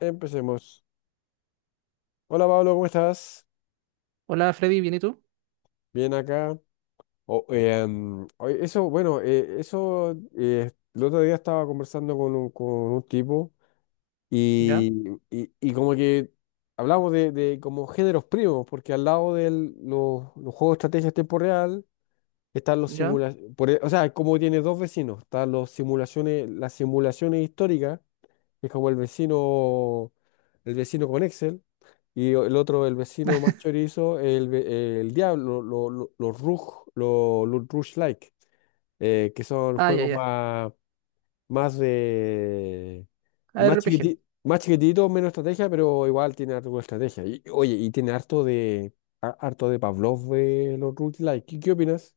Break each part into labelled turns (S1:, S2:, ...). S1: Empecemos. Hola Pablo, ¿cómo estás?
S2: Hola Freddy, ¿bien y tú?
S1: Bien acá. O- mm, oye, eso, bueno, eso, El otro día estaba conversando con con un tipo
S2: ¿Ya?
S1: y, y como que hablamos de como géneros primos, porque al lado de los juegos de estrategia en tiempo real están los
S2: ¿Ya?
S1: simulaciones, o sea, como tiene dos vecinos, están los simulaciones, las simulaciones históricas que es como el vecino con Excel, y el otro, el vecino más chorizo, el diablo, los Rush Like, que son
S2: Ah, ya,
S1: juegos
S2: ya.
S1: más, más de, más
S2: ARPG.
S1: chiquititos, más chiquitito, menos estrategia, pero igual tiene algo de estrategia. Y, oye, y tiene harto de, harto de Pavlov de los Rush Like. Qué opinas?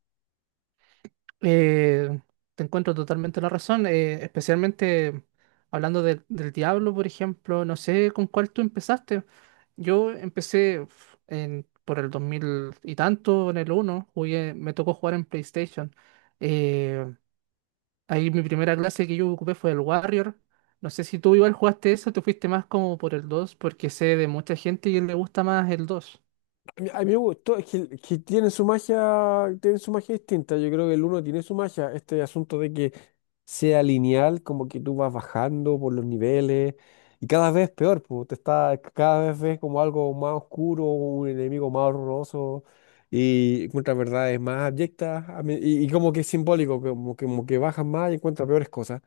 S2: Eh, te encuentro totalmente la razón, especialmente hablando del Diablo, por ejemplo. No sé con cuál tú empezaste. Yo empecé uf, por el 2000 y tanto, en el uno. Me tocó jugar en PlayStation. Eh, ahí mi primera clase que yo ocupé fue el Warrior. No sé si tú igual jugaste eso, te fuiste más como por el 2, porque sé de mucha gente que le gusta más el 2.
S1: A a mí me gustó, es que tiene su magia distinta. Yo creo que el uno tiene su magia, este asunto de que sea lineal, como que tú vas bajando por los niveles y cada vez peor, pues te está, cada vez ves como algo más oscuro, un enemigo más horroroso y encuentras verdades más abyectas y como que es simbólico, como que bajas más y encuentras peores cosas.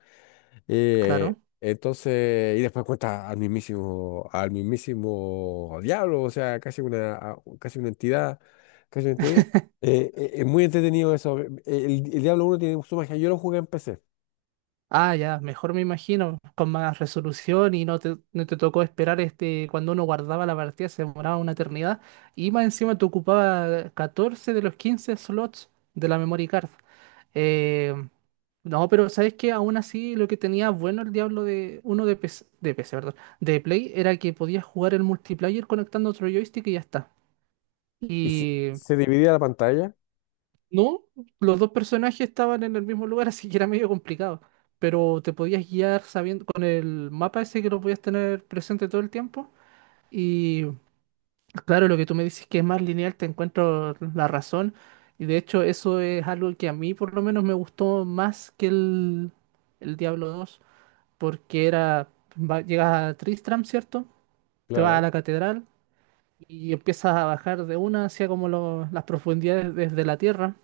S2: Claro.
S1: Entonces, y después cuenta al mismísimo diablo, o sea, casi una entidad, casi una entidad. Es muy entretenido eso. El Diablo uno tiene su magia. Yo lo jugué en PC
S2: Ah, ya, mejor me imagino, con más resolución y no te tocó esperar este, cuando uno guardaba la partida se demoraba una eternidad y más encima te ocupaba 14 de los 15 slots de la memory card. Eh, no, pero sabes que aún así lo que tenía bueno el Diablo de uno de PC, de PC, perdón, de Play era que podías jugar el multiplayer conectando otro joystick y ya está.
S1: y
S2: Y
S1: se dividía la pantalla,
S2: no, los dos personajes estaban en el mismo lugar, así que era medio complicado. Pero te podías guiar sabiendo con el mapa ese que lo podías tener presente todo el tiempo. Y claro, lo que tú me dices que es más lineal, te encuentro la razón. Y de hecho, eso es algo que a mí por lo menos me gustó más que el Diablo 2, porque era, llegas a Tristram, ¿cierto? Te vas a
S1: claro.
S2: la catedral y empiezas a bajar de una hacia como las profundidades desde la tierra.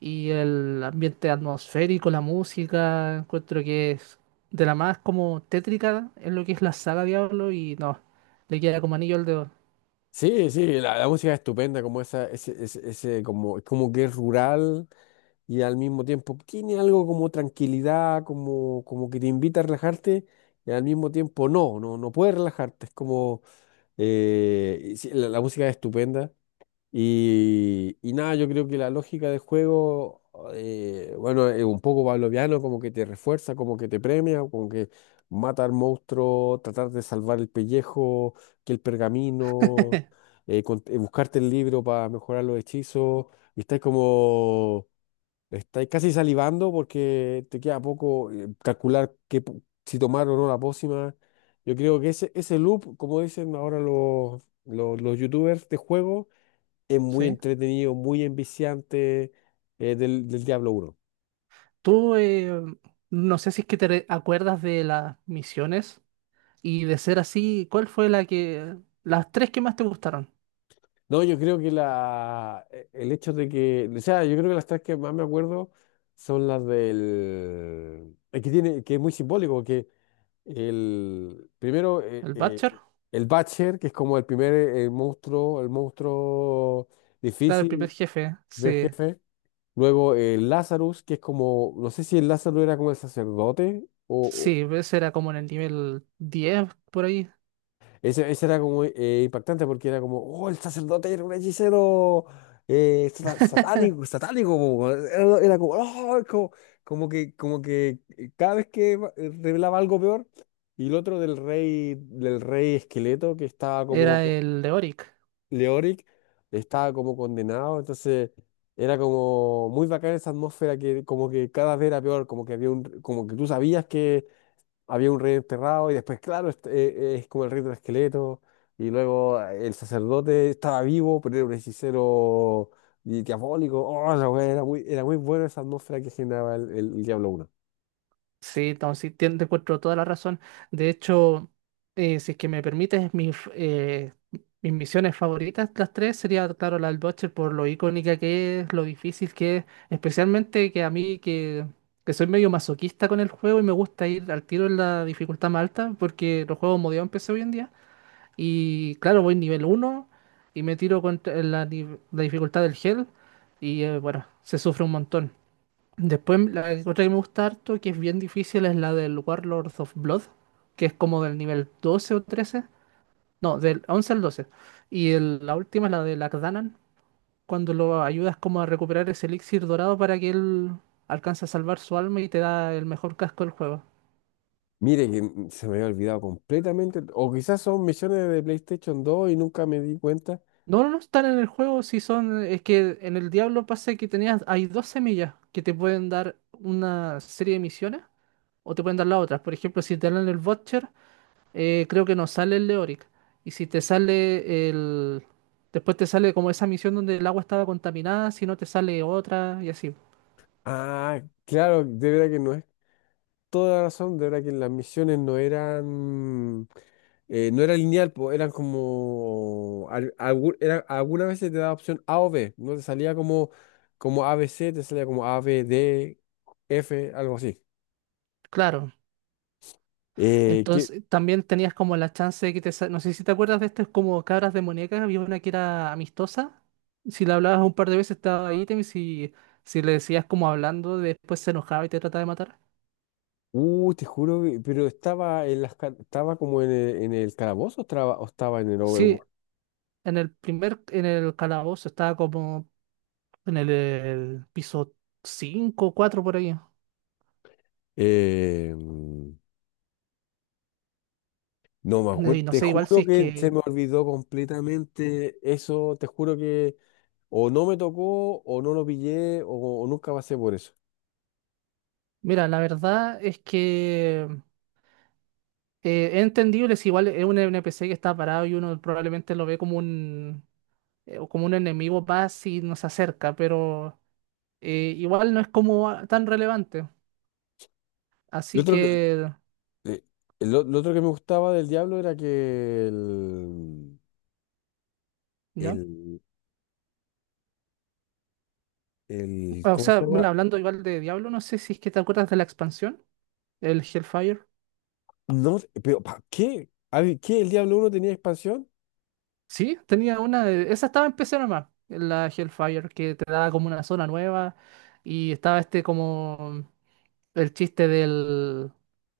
S2: Y el ambiente atmosférico, la música, encuentro que es de la más como tétrica en lo que es la saga Diablo y no, le queda como anillo al dedo.
S1: Sí, sí, la música es estupenda, como esa, como, es como que es rural y al mismo tiempo tiene algo como tranquilidad, como, como que te invita a relajarte y al mismo tiempo no puedes relajarte, es como y sí, la música es estupenda. Y nada, yo creo que la lógica del juego, bueno, es un poco pavloviano, como que te refuerza, como que te premia, como que matar monstruos, tratar de salvar el pellejo, que el pergamino, buscarte el libro para mejorar los hechizos. Y estás como Estáis casi salivando porque te queda poco calcular qué, si tomar o no la pócima. Yo creo que ese loop, como dicen ahora los youtubers de juego, es muy
S2: ¿Sí?
S1: entretenido, muy enviciante del Diablo uno.
S2: Tú, no sé si es que acuerdas de las misiones y de ser así, ¿cuál fue la que, ¿las tres que más te gustaron?
S1: No, yo creo que el hecho de que, o sea, yo creo que las tres que más me acuerdo son las del, es que tiene, que es muy simbólico, que primero,
S2: ¿El Butcher?
S1: el Butcher, que es como el primer monstruo, el monstruo
S2: Claro, el primer
S1: difícil
S2: jefe,
S1: ver
S2: sí.
S1: jefe. Luego el Lazarus, que es como, no sé si el Lazarus era como el sacerdote o
S2: Sí, ese era como en el nivel 10 por ahí.
S1: ese era como impactante porque era como, oh, el sacerdote era un hechicero satánico, satánico, po, weón. Era, era como, oh, como, como que cada vez que revelaba algo peor, y el otro del rey esqueleto que estaba como,
S2: Era
S1: co-
S2: el de Oric.
S1: Leoric, estaba como condenado, entonces era como muy bacana esa atmósfera que como que cada vez era peor, como que había un, como que tú sabías había un rey enterrado y después, claro, este, es como el rey del esqueleto y luego el sacerdote estaba vivo, pero era un hechicero diabólico. Oh, la wea, era muy buena esa atmósfera que generaba el Diablo 1.
S2: Sí, entonces sí, te encuentro toda la razón. De hecho, si es que me permites, mis misiones favoritas, las tres, sería, claro, la del Butcher por lo icónica que es, lo difícil que es, especialmente que a mí, que soy medio masoquista con el juego y me gusta ir al tiro en la dificultad más alta, porque los juegos modeados empecé hoy en día. Y claro, voy nivel uno y me tiro contra la, ni- la dificultad del Hell y bueno, se sufre un montón. Después, la otra que me gusta harto, que es bien difícil, es la del Warlords of Blood, que es como del nivel 12 o 13. No, del 11 al 12. Y la última es la de Lakdanan, cuando lo ayudas como a recuperar ese elixir dorado para que él alcance a salvar su alma y te da el mejor casco del juego.
S1: Mire que se me había olvidado completamente, o quizás son misiones de PlayStation 2 y nunca me di cuenta.
S2: No, no, no están en el juego, si son... Es que en el Diablo pasa que tenías... Hay dos semillas que te pueden dar una serie de misiones o te pueden dar las otras. Por ejemplo, si te dan el Vulture creo que no sale el Leoric. Y si te sale el... Después te sale como esa misión donde el agua estaba contaminada, si no te sale otra y así.
S1: Ah, claro, de verdad que no es toda la razón, de verdad que las misiones no eran, no era lineal, po, eran como, algunas veces te daba opción A o B, no te salía como, como a b c te salía como A, B, D, F, algo así.
S2: Claro.
S1: Eh, que,
S2: Entonces también tenías como la chance de que no sé si te acuerdas de estas como cabras demoníacas, había una que era amistosa. Si la hablabas un par de veces estaba ahí, y si le decías como hablando, después se enojaba y te trataba de matar.
S1: te juro, pero estaba en estaba como en en el calabozo o estaba en el
S2: Sí,
S1: Overworld.
S2: en el calabozo estaba como en el piso 5 4 por ahí.
S1: Eh, mm, no me
S2: No, y
S1: acuerdo,
S2: no
S1: te
S2: sé, igual
S1: juro
S2: si es
S1: que se
S2: que,
S1: me olvidó completamente eso, te juro que o no me tocó, o no lo pillé, o nunca pasé por eso.
S2: mira, la verdad es que es entendible si igual es un NPC que está parado y uno probablemente lo ve como como un enemigo más y nos acerca, pero igual no es como tan relevante.
S1: Lo
S2: Así
S1: otro que,
S2: que,
S1: eh, lo otro que me gustaba del Diablo era que
S2: ya.
S1: el, el-
S2: O
S1: ¿cómo
S2: sea,
S1: se llama?
S2: mira, hablando igual de Diablo, no sé si es que te acuerdas de la expansión, el Hellfire.
S1: No, pero ¿para qué? A ver, ¿qué? ¿El Diablo uno tenía expansión?
S2: Sí, tenía una, esa estaba en PC nomás, la Hellfire, que te daba como una zona nueva y estaba este como... el chiste del,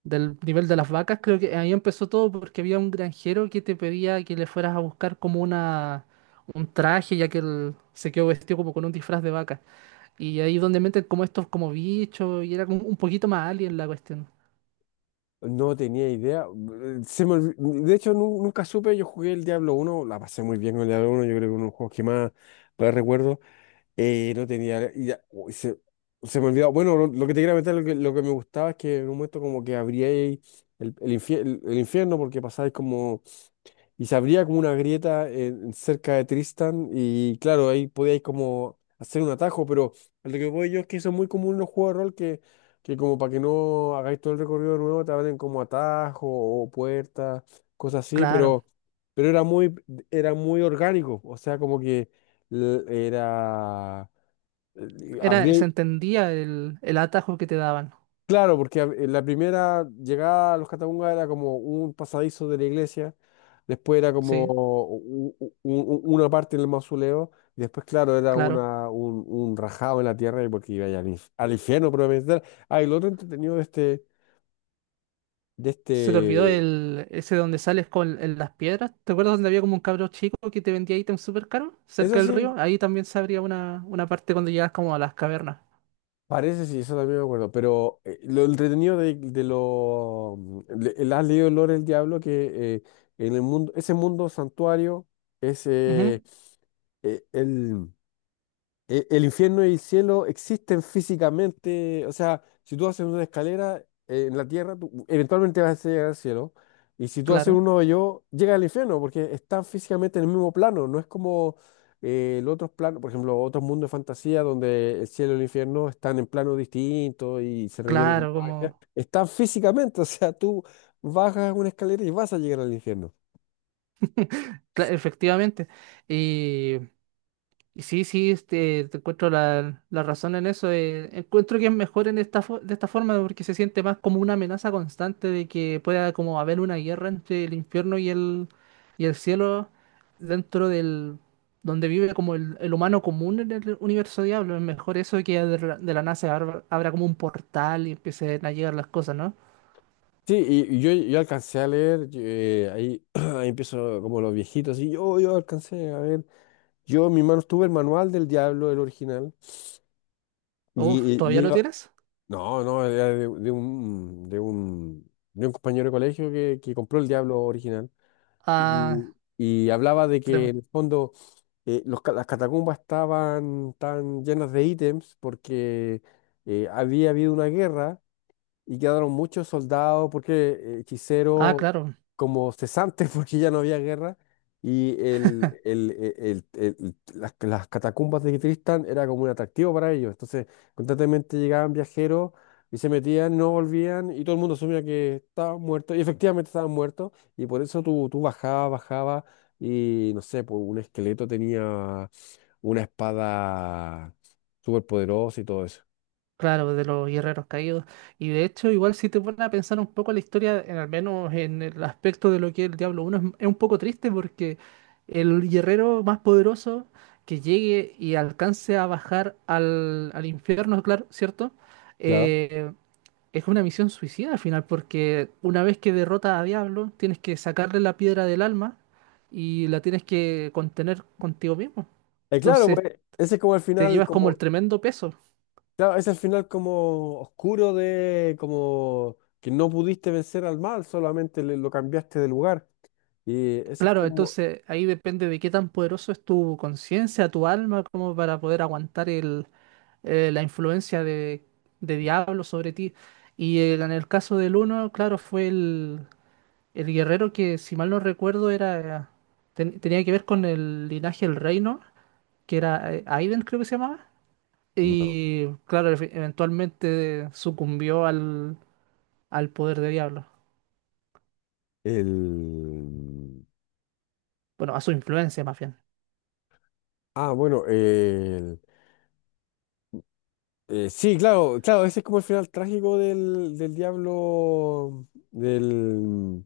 S2: del nivel de las vacas, creo que ahí empezó todo porque había un granjero que te pedía que le fueras a buscar como una, un traje, ya que él se quedó vestido como con un disfraz de vaca. Y ahí donde meten como estos como bichos y era como un poquito más alien la cuestión.
S1: No tenía idea. Se me olvi- mm, De hecho, nunca supe, yo jugué el Diablo uno la pasé muy bien con el Diablo uno yo creo que uno de los juegos que más, más recuerdo. No tenía. Uy, se me olvidó. Bueno, lo que te quería comentar, lo que me gustaba es que en un momento como que abría el infierno porque pasáis como. Y se abría como una grieta cerca de Tristan y claro, ahí podíais como hacer un atajo, pero lo que voy yo es que eso es muy común en los juegos de rol que como para que no hagáis todo el recorrido de nuevo, te abren como atajo o puertas, cosas así,
S2: Claro,
S1: pero era muy orgánico. O sea, como que era eh,
S2: era, se
S1: abrí-
S2: entendía el atajo que te daban,
S1: claro, porque la primera llegada a los Catacumbas era como un pasadizo de la iglesia, después era como
S2: sí,
S1: una parte del mausoleo, y después, claro, era
S2: claro.
S1: una, un rajado en la tierra y porque iba ya al, al infierno probablemente. Ah, y lo otro entretenido de
S2: Se te olvidó
S1: este,
S2: el, ese donde sales con las piedras. ¿Te acuerdas donde había como un cabro chico que te vendía ítems súper caros
S1: eso
S2: cerca del río?
S1: sí.
S2: Ahí también se abría una parte cuando llegas como a las cavernas.
S1: Parece, sí, eso también me acuerdo, pero lo entretenido de lo... ¿Has leído El Lore del Diablo? Que en el mundo, ese mundo santuario,
S2: Ujú,
S1: ese eh, el, el infierno y el cielo existen físicamente, o sea, si tú haces una escalera en la tierra, tú eventualmente vas a llegar al cielo, y si tú haces
S2: claro,
S1: un hoyo, llega al infierno, porque están físicamente en el mismo plano, no es como el otro plano, por ejemplo, otros mundos de fantasía donde el cielo y el infierno están en planos distintos y se requiere
S2: claro,
S1: magia,
S2: como...
S1: están físicamente, o sea, tú bajas una escalera y vas a llegar al infierno.
S2: efectivamente. Y Y sí, sí, te encuentro la razón en eso. Encuentro que es mejor en esta de esta forma porque se siente más como una amenaza constante de que pueda como haber una guerra entre el infierno y el cielo dentro del donde vive como el humano común en el universo diablo. Es mejor eso que de la nada se abra, abra como un portal y empiecen a llegar las cosas, ¿no?
S1: Sí, y yo alcancé a leer, ahí, ahí empiezo como los viejitos, y yo alcancé a ver, yo en mis manos tuve el manual del diablo, el original,
S2: Uf,
S1: y
S2: ¿todavía lo
S1: ella-
S2: tienes?
S1: no, no, era de un compañero de colegio que compró el diablo original,
S2: Ah,
S1: y hablaba de que
S2: tremendo.
S1: en el fondo las catacumbas estaban tan llenas de ítems porque había habido una guerra y quedaron muchos soldados, porque
S2: Ah,
S1: hechiceros
S2: claro.
S1: como cesantes, porque ya no había guerra, y las catacumbas de Tristán era como un atractivo para ellos. Entonces, constantemente llegaban viajeros y se metían, no volvían, y todo el mundo asumía que estaban muertos, y efectivamente estaban muertos, y por eso tú, tú bajabas, bajabas, y no sé, pues un esqueleto tenía una espada súper poderosa y todo eso.
S2: Claro, de los guerreros caídos. Y de hecho, igual si te pones a pensar un poco la historia, al menos en el aspecto de lo que es el Diablo uno es un poco triste porque el guerrero más poderoso que llegue y alcance a bajar al infierno, claro, ¿cierto? Eh, es una misión suicida al final, porque una vez que derrotas a Diablo, tienes que sacarle la piedra del alma y la tienes que contener contigo mismo.
S1: Claro,
S2: Entonces,
S1: pues ese es como el
S2: te
S1: final,
S2: llevas como el
S1: como,
S2: tremendo peso.
S1: claro, ese es el final como oscuro de, como que no pudiste vencer al mal, solamente lo cambiaste de lugar. Y ese es
S2: Claro,
S1: como
S2: entonces ahí depende de qué tan poderoso es tu conciencia, tu alma, como para poder aguantar la influencia de diablo sobre ti. Y en el caso del uno, claro, fue el guerrero que, si mal no recuerdo, era tenía que ver con el linaje del reino, que era Aiden, creo que se llamaba.
S1: No.
S2: Y claro, eventualmente sucumbió al poder de diablo.
S1: El...
S2: Bueno, a su influencia más bien.
S1: Ah, bueno, el... sí, claro, claro, ese es como el final trágico del diablo del,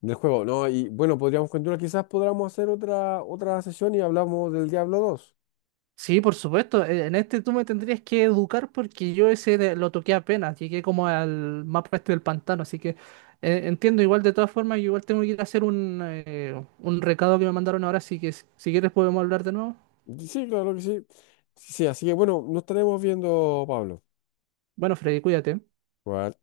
S1: del juego, ¿no? Y bueno, podríamos continuar, quizás podamos hacer otra, otra sesión y hablamos del Diablo dos.
S2: Sí, por supuesto. En este tú me tendrías que educar porque yo ese lo toqué apenas. Llegué como al mapa este del pantano. Así que entiendo igual de todas formas. Yo igual tengo que ir a hacer un recado que me mandaron ahora. Así que si quieres podemos hablar de nuevo.
S1: Sí, claro que sí. Sí, así que bueno, nos estaremos viendo, Pablo.
S2: Bueno, Freddy, cuídate.
S1: Bueno,